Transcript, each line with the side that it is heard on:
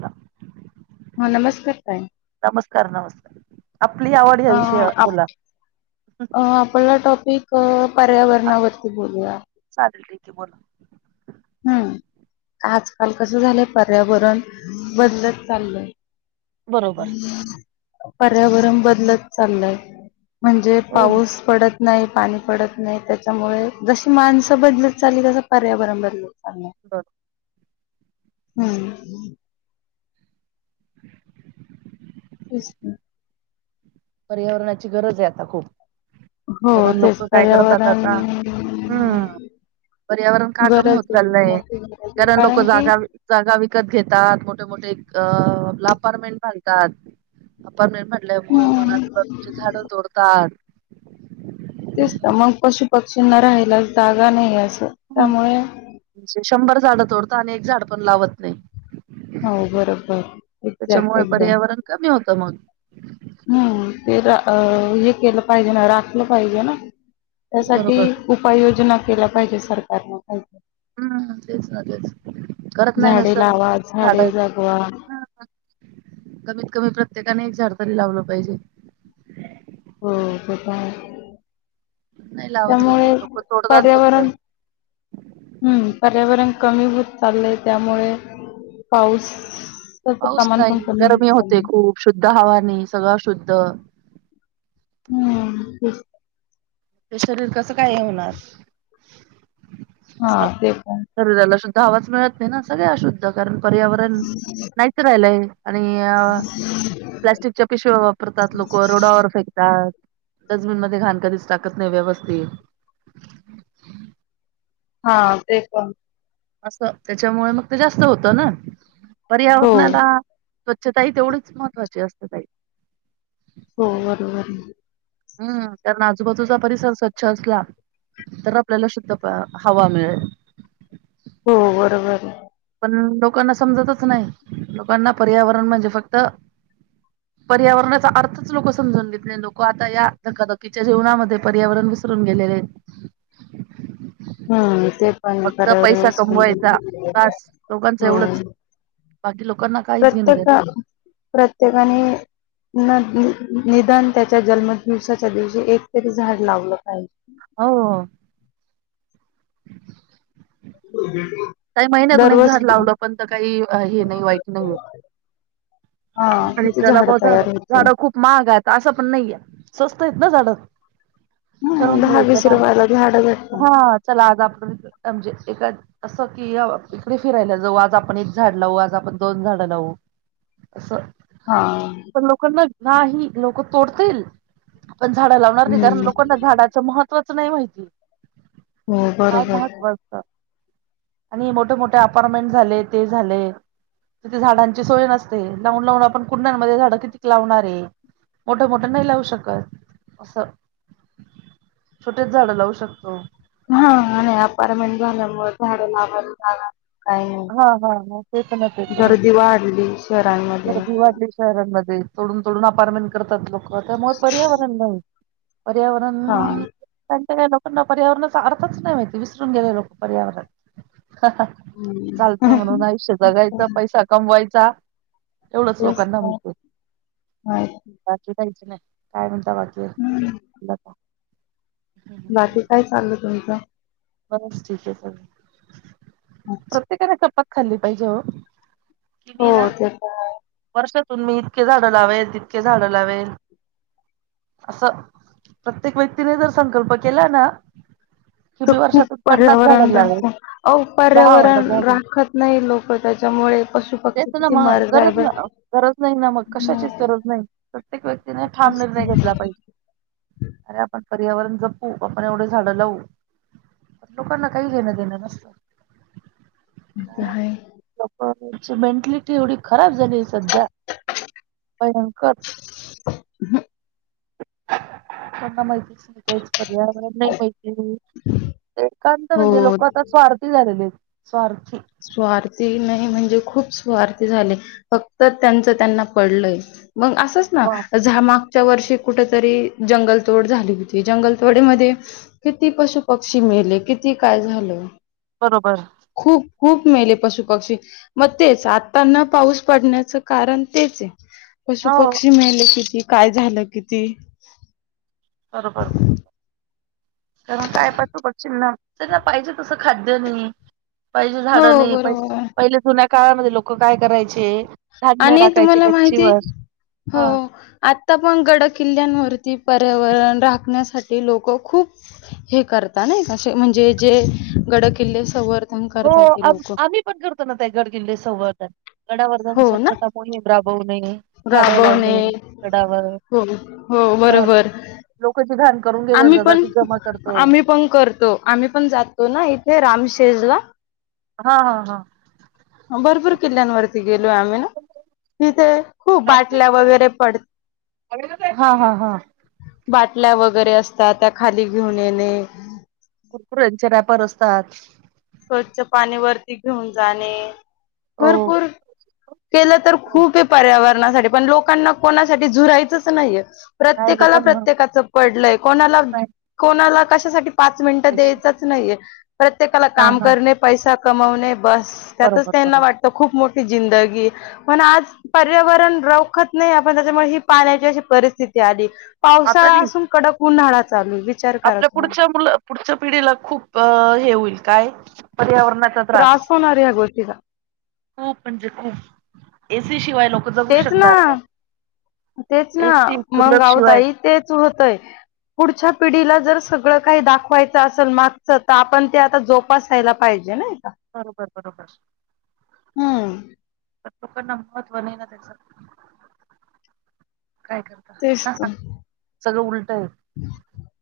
right: का
left: हा नमस्कार ताई
right: नमस्कार नमस्कार आपली आवड या
left: अ
right: विषयावर
left: आप
right: बोला
left: ते टॉपिक अ पर्यावरणावरती बोलूया
right: चालेल ठीक आहे बोला
left: हम्म आजकाल कसं झालंय पर्यावरण बदलत चाललय.
right: बरोबर.
left: पर्यावरण बदलत चाललंय. म्हणजे
right: हो हो
left: पाऊस पडत. नाही पाणी पडत नाही. त्याच्यामुळे जशी माणसं बदलत चाललीय हे पर्यावरण बदलत चाललय.
right: बर
left: हम् तेच ना
right: पर्यावरणाची गरज आहे. आता खूप
left: हो
right: कारण
left: तेच
right: लोक काय करतात.
left: पर्यावरण
right: आता हम्म पर्यावरण का कमी
left: गरज
right: होत
left: आहे खूप
right: चाललंय.
left: मोठी गरज आहे
right: कारण लोक
left: की
right: जागा जागा विकत घेतात मोठे मोठे अ अपार्टमेंट बांधतात अपार्टमेंन्ट बांधल्यामुळे मग
left: हम्म
right: आजूबाजूची झाडे तोडतात
left: तेच ना मग पशु पक्षींना राहायलाच जागा नाही असं त्यामुळे
right: शंभर झाडं तोडतं आणि एक झाड पण लावत नाही
left: हो बरोबर एक्झॅक्ट
right: त्याच्यामुळे
left: एकदम
right: पर्यावरण कमी होतं मग
left: हम्म ते तर अह हे केलं पाहिजे ना राखलं पाहिजे ना त्यासाठी
right: बरोबर
left: उपाययोजना केल्या पाहिजे सरकारनं काही
right: हम्म तेच ना तेच करत नाही तस
left: झाडे लावा
right: झाड,
left: झाडे जगवा
right: हा कमीत कमी प्रत्येकाने एक झाड तरी लावलं पाहिजे.
left: हो ते तर आहे,
right: नाही लावत लोक
left: त्यामुळे
right: लोक तोडतात फक्त.
left: पर्यावरण हम्म पर्यावरण कमी होत चाललंय त्यामुळे पाऊस त्याचं
right: पाऊस
left: प्रमाण पण
right: नाही
left: कमी होत
right: गरमी होते
left: चाललंय
right: खूप, शुद्ध हवा नाही सगळं अशुद्ध
left: हम्म तेच
right: ते शरीर कसं काय होणार
left: हा
right: असं
left: ते पण
right: शरीराला शुद्धा हवाच मिळत नाही ना सगळे अशुद्ध कारण पर्यावरण नाहीच राहिलंय. आणि अह प्लास्टिकच्या पिशव्या वापरतात लोक रोडावर फेकतात. डस्टबिन मध्ये घाण कधीच टाकत नाही व्यवस्थित
left: हा ते पण
right: असं त्याच्यामुळे मग ते जास्त होतं ना
left: हो
right: पर्यावरणाला स्वच्छताही तेवढीच महत्वाची असते ताई.
left: हो बरोबर.
right: हम्म कारण आजूबाजूचा परिसर स्वच्छ असला तर आपल्याला शुद्ध प्र हवा मिळेल.
left: हो बरोबर.
right: पण लोकांना समजतच नाही, लोकांना पर्यावरण म्हणजे फक्त पर्यावरणाचा अर्थच लोक समजून घेत नाही लोक आता या धकाधकीच्या जीवनामध्ये पर्यावरण विसरून गेलेले आहेत.
left: हा ते पण आहे
right: फक्त पैसा
left: पर्यावरणच पण
right: कमवायचा
left: आहे.
right: बास लोकांच एवढंच
left: हो
right: बाकी लोकांना काहीच घेणदेणं नाही.
left: प्रत्येक प्रत्येकाने अह निदान त्याच्या जन्म दिवसाच्या दिवशी एकतरी झाड लावलं पाहिजे.
right: हो. हम्
left: [inaudible]
right: काही महिन्यातून एक
left: दररोज
right: झाड लावलं पण तर काही हे नाही वाईट नाही होत.
left: हा
right: आणि
left: किती
right: ज्याला भा झाड
left: तयार होते
right: झाडं खूप महाग आहेत असं पण नाहीये स्वस्त आहेत ना झाड.
left: हम्म
right: ठरून
left: दहा
right: घ्यायचं
left: वीस
right: ना
left: रुपयाला झाड भेटतात
right: हा चला आज आपण म्हणजे [unintelligible] की इकडे फिरायला जाऊ आज आपण एक झाड लावू, आज आपण दोन झाडं लावू असं
left: हा.
right: पण लोकांना नाही लोक तोडतील पण झाडं लावणार नाही कारण
left: हम्म
right: लोकांना झाडा महत्वाचं नाही माहिती
left: हो
right: काय
left: बरोबर
right: महत्व असत आणि मोठे मोठे अपार्टमेंट झाले ते झाले तिथे झाडांची सोय नसते लावून लावून आपण कुंड्यांमध्ये झाडं कितीक लावणारे मोठं मोठं नाही लावू शकत असं छोटेच झाड लावू शकतो.
left: हा नाही अपार्टमेंट भरल्यामुळे झाडं लावायाला जागा नाही.. काही नाही
right: हा हा हा ते पण आहे ते पण आहे
left: गर्दी वाढली शहरांमध्ये.
right: गर्दी वाढली शहरांमध्ये तोडून तोडून अपारमेंट करतात लोक त्यामुळे पर्यावरण नाही. पर्यावरण.
left: हा
right: त्यांणच्या काही लोकांना पर्यावरणाचा अर्थच नाही माहिती विसरून गेले लोक पर्यावरण हा हा..
left: हं.
right: चालतं म्हणून आयुष्य जगायचं पैसा कमवायचा. एवढंच
left: तेच
right: लोकांना
left: तर.
right: माहितीये,
left: माहिती.
right: बाकी काहीच नाही, काय म्हणता बाकी?
left: हम्..
right: बर का.. हम..
left: बाकी काय चागलं तुमचं?
right: बस ठीक आहे..
left: अच्छा.
right: प्रत्येकाने खपत खाल्ली पाहिजे हो.. कि
left: हो
right: मी ना
left: ते आहे.
right: वर्षातून मी इतके झाडं लावेल तितके झाडं लावेल. असं प्रत्येक व्यक्तीने तर संकल्प केला ना कि
left: तर
right: मी
left: खूप
right: वर्षातून पन्नास
left: पर्यावरण
right: झाडं लावेल
left: राहतो अहो
right: दहा वाडं
left: पर्यावरण
right: झाडे
left: राखत नाही लोक त्याच्यामुळे पशु
right: तेच
left: पक्षी
right: ना
left: किती
right: मग
left: मरत आहे
right: गरज
left: बर
right: ना गरज नाही ना मग कशाचीच गरज नाही प्रत्येक व्यक्तीने ठाम निर्णय घेतला पाहिजे.. अरे आपण पर्यावरण जपू आपण एवढे झाडं लावू.. लोकांना काही घेणं देणं नसतं.
left: तेच काय आहे..
right: ची मेंटॅलिटी एवढी खराब झाली असेल त्या भयंकर.. त्यांना माहितीच नाही तेच पर्यावरण नाही पाहत एकांत म्हणजे
left: हो.
right: लोक आता स्वार्थी झालेले आहेत.. स्वार्थी..
left: स्वार्थी नाही म्हणजे खूप स्वार्थी झाले फक्त त्यांचं त्यांना पडलंय.. मग असच
right: वा,
left: ना.. मागच्या वर्षी कुठेतरी जंगलतोड झाली होती जंगलतोडीमध्ये किती पशु पक्षी मेले किती काय झालं
right: बरोबर..
left: खूप खूप मेले पशु पक्षी.. मग तेच आता न पाऊस पडण्याचं कारण तेच आहे. पशु
right: हो
left: पक्षी मेले किती काय झालं किती
right: बरोबर बरोबर.. कारण काय पशु-पक्षी ना पाहिजे तसं खाद्य नाही. पहिले झाडं
left: हो
right: नाही प
left: बरोबर आहे.
right: पहिले जुन्या काळामध्ये लोक काय करायचे धान्य
left: आणि
right: टाकायचे
left: तुम्हाला माहिती?
right: गच्चीवर
left: हो..
right: हा
left: आ आता पण गड किल्ल्यांवरती पर्यावरण राखण्यासाठी लोक खूप हे करता नाही अस म्हणजे जे गड किल्लेवर
right: हो आ आम्ही पण करतो ना ते गड किल्ले संवर्धन गडावर जाऊन
left: हो ना
right: स्वच्छता कोणीच राबवू नये.
left: राबवणे हो हो बरोबर.
right: लोकांची घाण करून गेलेले
left: आम्ही
right: जातात
left: पण
right: ती जमा करतो
left: आम्ही पण करतो. आम्ही पण जातो ना इथे रामशेजला
right: हा हा हा.
left: भरपूर किल्ल्यांवरती गेलोय आम्ही. तिथे खूप बाटल्या वगैरे पड
right: हा हा हा
left: बाटल्या वगैरे असतात. त्या खाली घेऊन येणे.
right: कुरकुऱ्यांचे व्यापार असतात.
left: स्वच्छ पाणी वरती घेऊन जाणे.
right: हो
left: भरपूर केलं तर खूप हे पर्यावरण कोणासाठी पण लोकांना कोणासाठी झुरायचंच नाहीये.
right: नाही
left: प्रत्येकाला
right: लोकांना
left: प्रत्येकाचं पडलंय कोणाला
right: नाही
left: कोणाला कशासाठी पाच मिनटं
right: पैसे
left: द्यायचं. नाहीये प्रत्येकाला
right: हा
left: काम
right: हा
left: करने पैसा कमवणे बसं त्यातच
right: बरोबर
left: त्यांना
right: बरोबर
left: वाटतं. खूप मोठी जिंदगी पण आज पर्यावरण रोखत नाही. आपण त्याच्यामुळे ही पाण्याची अशी परिस्थिती आली.
right: आता
left: पावसाळा
right: नाही
left: असून कडक उन्हाळा चालूये वित
right: आपल्या पुढच्या मुलं पुढच्या पिढीला खूप हे होईल काय पर्यावरणात
left: त्रास होनाराय ह्या गोष्टीचा.
right: खूप म्हणजे खूप एसी शिवाय लोक- जगू
left: तेच ना
right: शकणार
left: तेच
right: नाही
left: ना
right: एसी कुलर
left: मग
right: शिवाय
left: आवताई तेच होतय. पुढच्या पिढीला जर सगळं काही दाखवायचं असल ना तर आपण ते आता जोप तपसायला पाहिजे नाही का?
right: बरोबर बरोबर.
left: हम्म
right: लोकांना महत्व नाही ना त्याच काय करत
left: तेच तर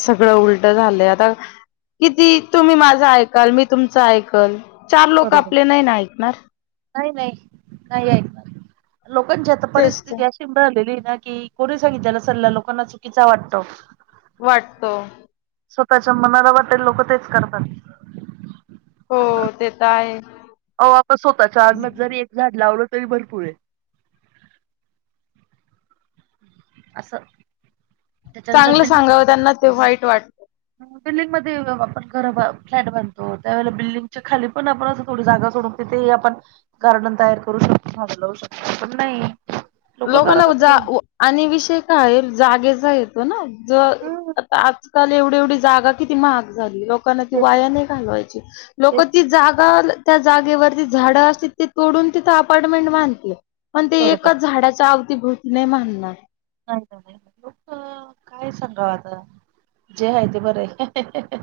left: सगळं उलट झालंय आता किती तुम्ही माझा ऐकाल मी तुमच ऐकल चार लोकं
right: बरोबर
left: आपले नाही ना ऐकणार.
right: नाही नाही नाही ऐकणार लोकांची आता
left: तेच तर.
right: परिस्थिती अशी [unintelligible] झालेली ना की करू सांगितल्याला सल्ला लोकांना चुकीचा वाटतो.
left: वाटतो.
right: स्वतःच्या मनाला वाटेल लोकं तेच करतात.
left: हो ते तर आहे.
right: ओ आपण स्वतःच्या अंगणात जरी एक झाडं लावलं तरी भरपुर ये असं. त्याच्यानंतर
left: चांगलं सांगावं त्यांना ते वाईट वाट
right: बिल्डिंग मध्ये आपण घरं बांध फ्लॅट बनतो. त्यावेळेला बिल्डिंगच्या खाली पण आपण असं थोडी जागा सोडून तिथेही आपण गार्डन तयार करू शकतो. झाडे लावू शकतो पण नाही. लोक
left: लोकांना
right: करत असं.
left: उजाव आणि विषय काय आहे. जागेचा येतो ना जो
right: हम्म
left: आजकाल एवढे एवढी जागा किती महाग झालीय. लोकांना ती
right: ते तर-
left: वाया नाही घालवायची.
right: ते
left: लोकं
right: तर
left: ती जागा त्या जागेवरती झाडं असतील ते तोडून तिथं अपार्टमेंट बांधतेय. पण ते
right: बरोबर
left: एकाच झाडाच्या अवतीभोवती नाही मानणार.
right: नाही ना नाही लोक काय सांगाव आता, जे आहे ते बरं आहे.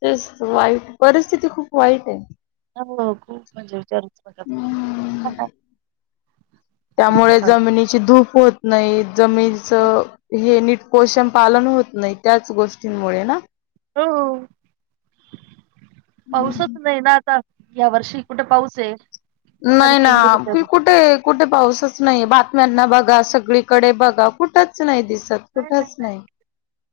left: तेच वाईट परिस्थिती खूप वाईट हायं.
right: हो खूप म्हणजे विचारूच नका तुम्ही.
left: त्यामुळे जमिनीची धूप होत नाही, जमिनीचं हे नीट पोषण पालन होत नाही त्याच गोष्टींमुळे ना?
right: हो पाऊसच नाही ना आता. या वर्षी कुठे पाऊस आहे. तारीख
left: नाही ना
right: येऊन गेली तरी
left: [unintelligible] कुठे? कुठे पाऊसच नाही, बातम्यांना बघा सगळीकडे बघा कुठंच नाही दिसत. कुठंच नाही.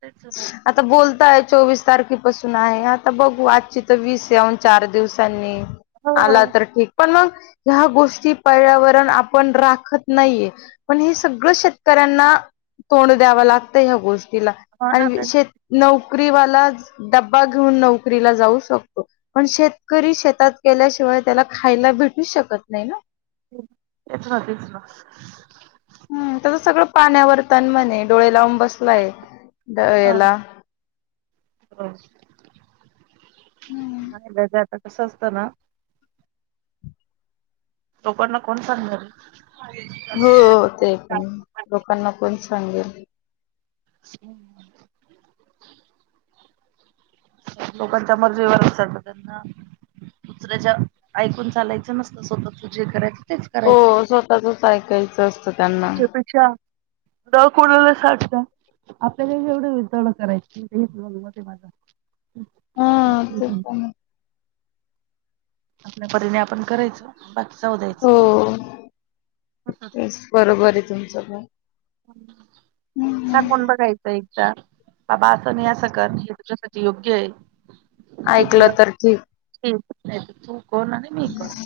right: तेच ना.
left: आता बोलताय चोवीस तारखेपासून आहे आता बघू आजची तर वीस या ऊन चार दिवसांनी.
right: हो
left: आला तर ठीक पण मग ह्या गोष्टी पर्यावरण आपण राखत नाहीये. पण हे सगळं शेतकऱ्यांना तोंड द्याव लागतं ह्या गोष्टीला
right: हो ना
left: आणि शेत
right: त्यांची
left: नोकरीवालाच डब्बा घेऊन नोकरीला जाऊ शकतो. पण शेतकरी शेतात गेल्याशिवाय त्याला खायला भेटू शकत नाही ना.
right: ते तर आहेच ना.
left: हम् त्याचं सगळं पाण्यावरताण म्हणे डोळे लावून बसलाय दरवेळेला
right: [unintelligible] आता कसं असतं ना लोकांना कोण सांगणार?
left: हो ते पण आहे, लोकांना पण सांगेल?
right: [inaudible] लोकांच्या मर्जीवर [unintelligible] त्यांना. दुसऱ्याच्या ऐकून चालायचं नसत स्वतः तू जे करायचं तेच करायचं.
left: त्याजच ऐकायचं असतं त्यांना.
right: [unintelligible] पेक्षा न कोणाला सागंता आपल्याला ही
left: हा ते
right: [unintelligible] [inaudible]
left: पण
right: आपल्यापरिने आपण करायचं. बाकी जाऊदे.
left: हो तेच बरोबर आहे तुमचं पण.
right: [inaudible] सांगून बघायचं एकदा बाबा असं नाही असं कर हे तुझ्यासाठी योग्य आहे.
left: ऐकलं तर ठीक.
right: नाही तर तू कोण आणि मी कोण?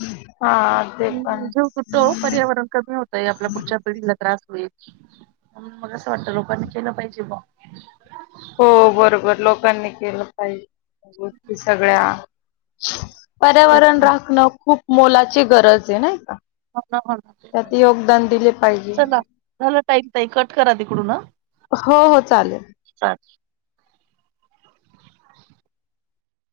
left: हा! ते पण
right: जीव तुटतो पर्यावरण कमी होतंय आपल्या पुढच्या पिढीला त्रास होईल. म्हणून मग असं वाटतं लोकांनी केलं पाहिजे बा.
left: हो बरोबर लोकांनी केलं पाहिजे गोष्टी सगळ्या.
right: तेच
left: पर्यावरण राखणं खूप मोलाची गरज आहे नाही का?
right: हो ना हो ना तेच
left: त्यात
right: ना
left: योगदान दिले पाहिजे.
right: चला झालं टाईम ताई कट करा तिकडून.
left: हो हो चालेल.
right: [inaudible]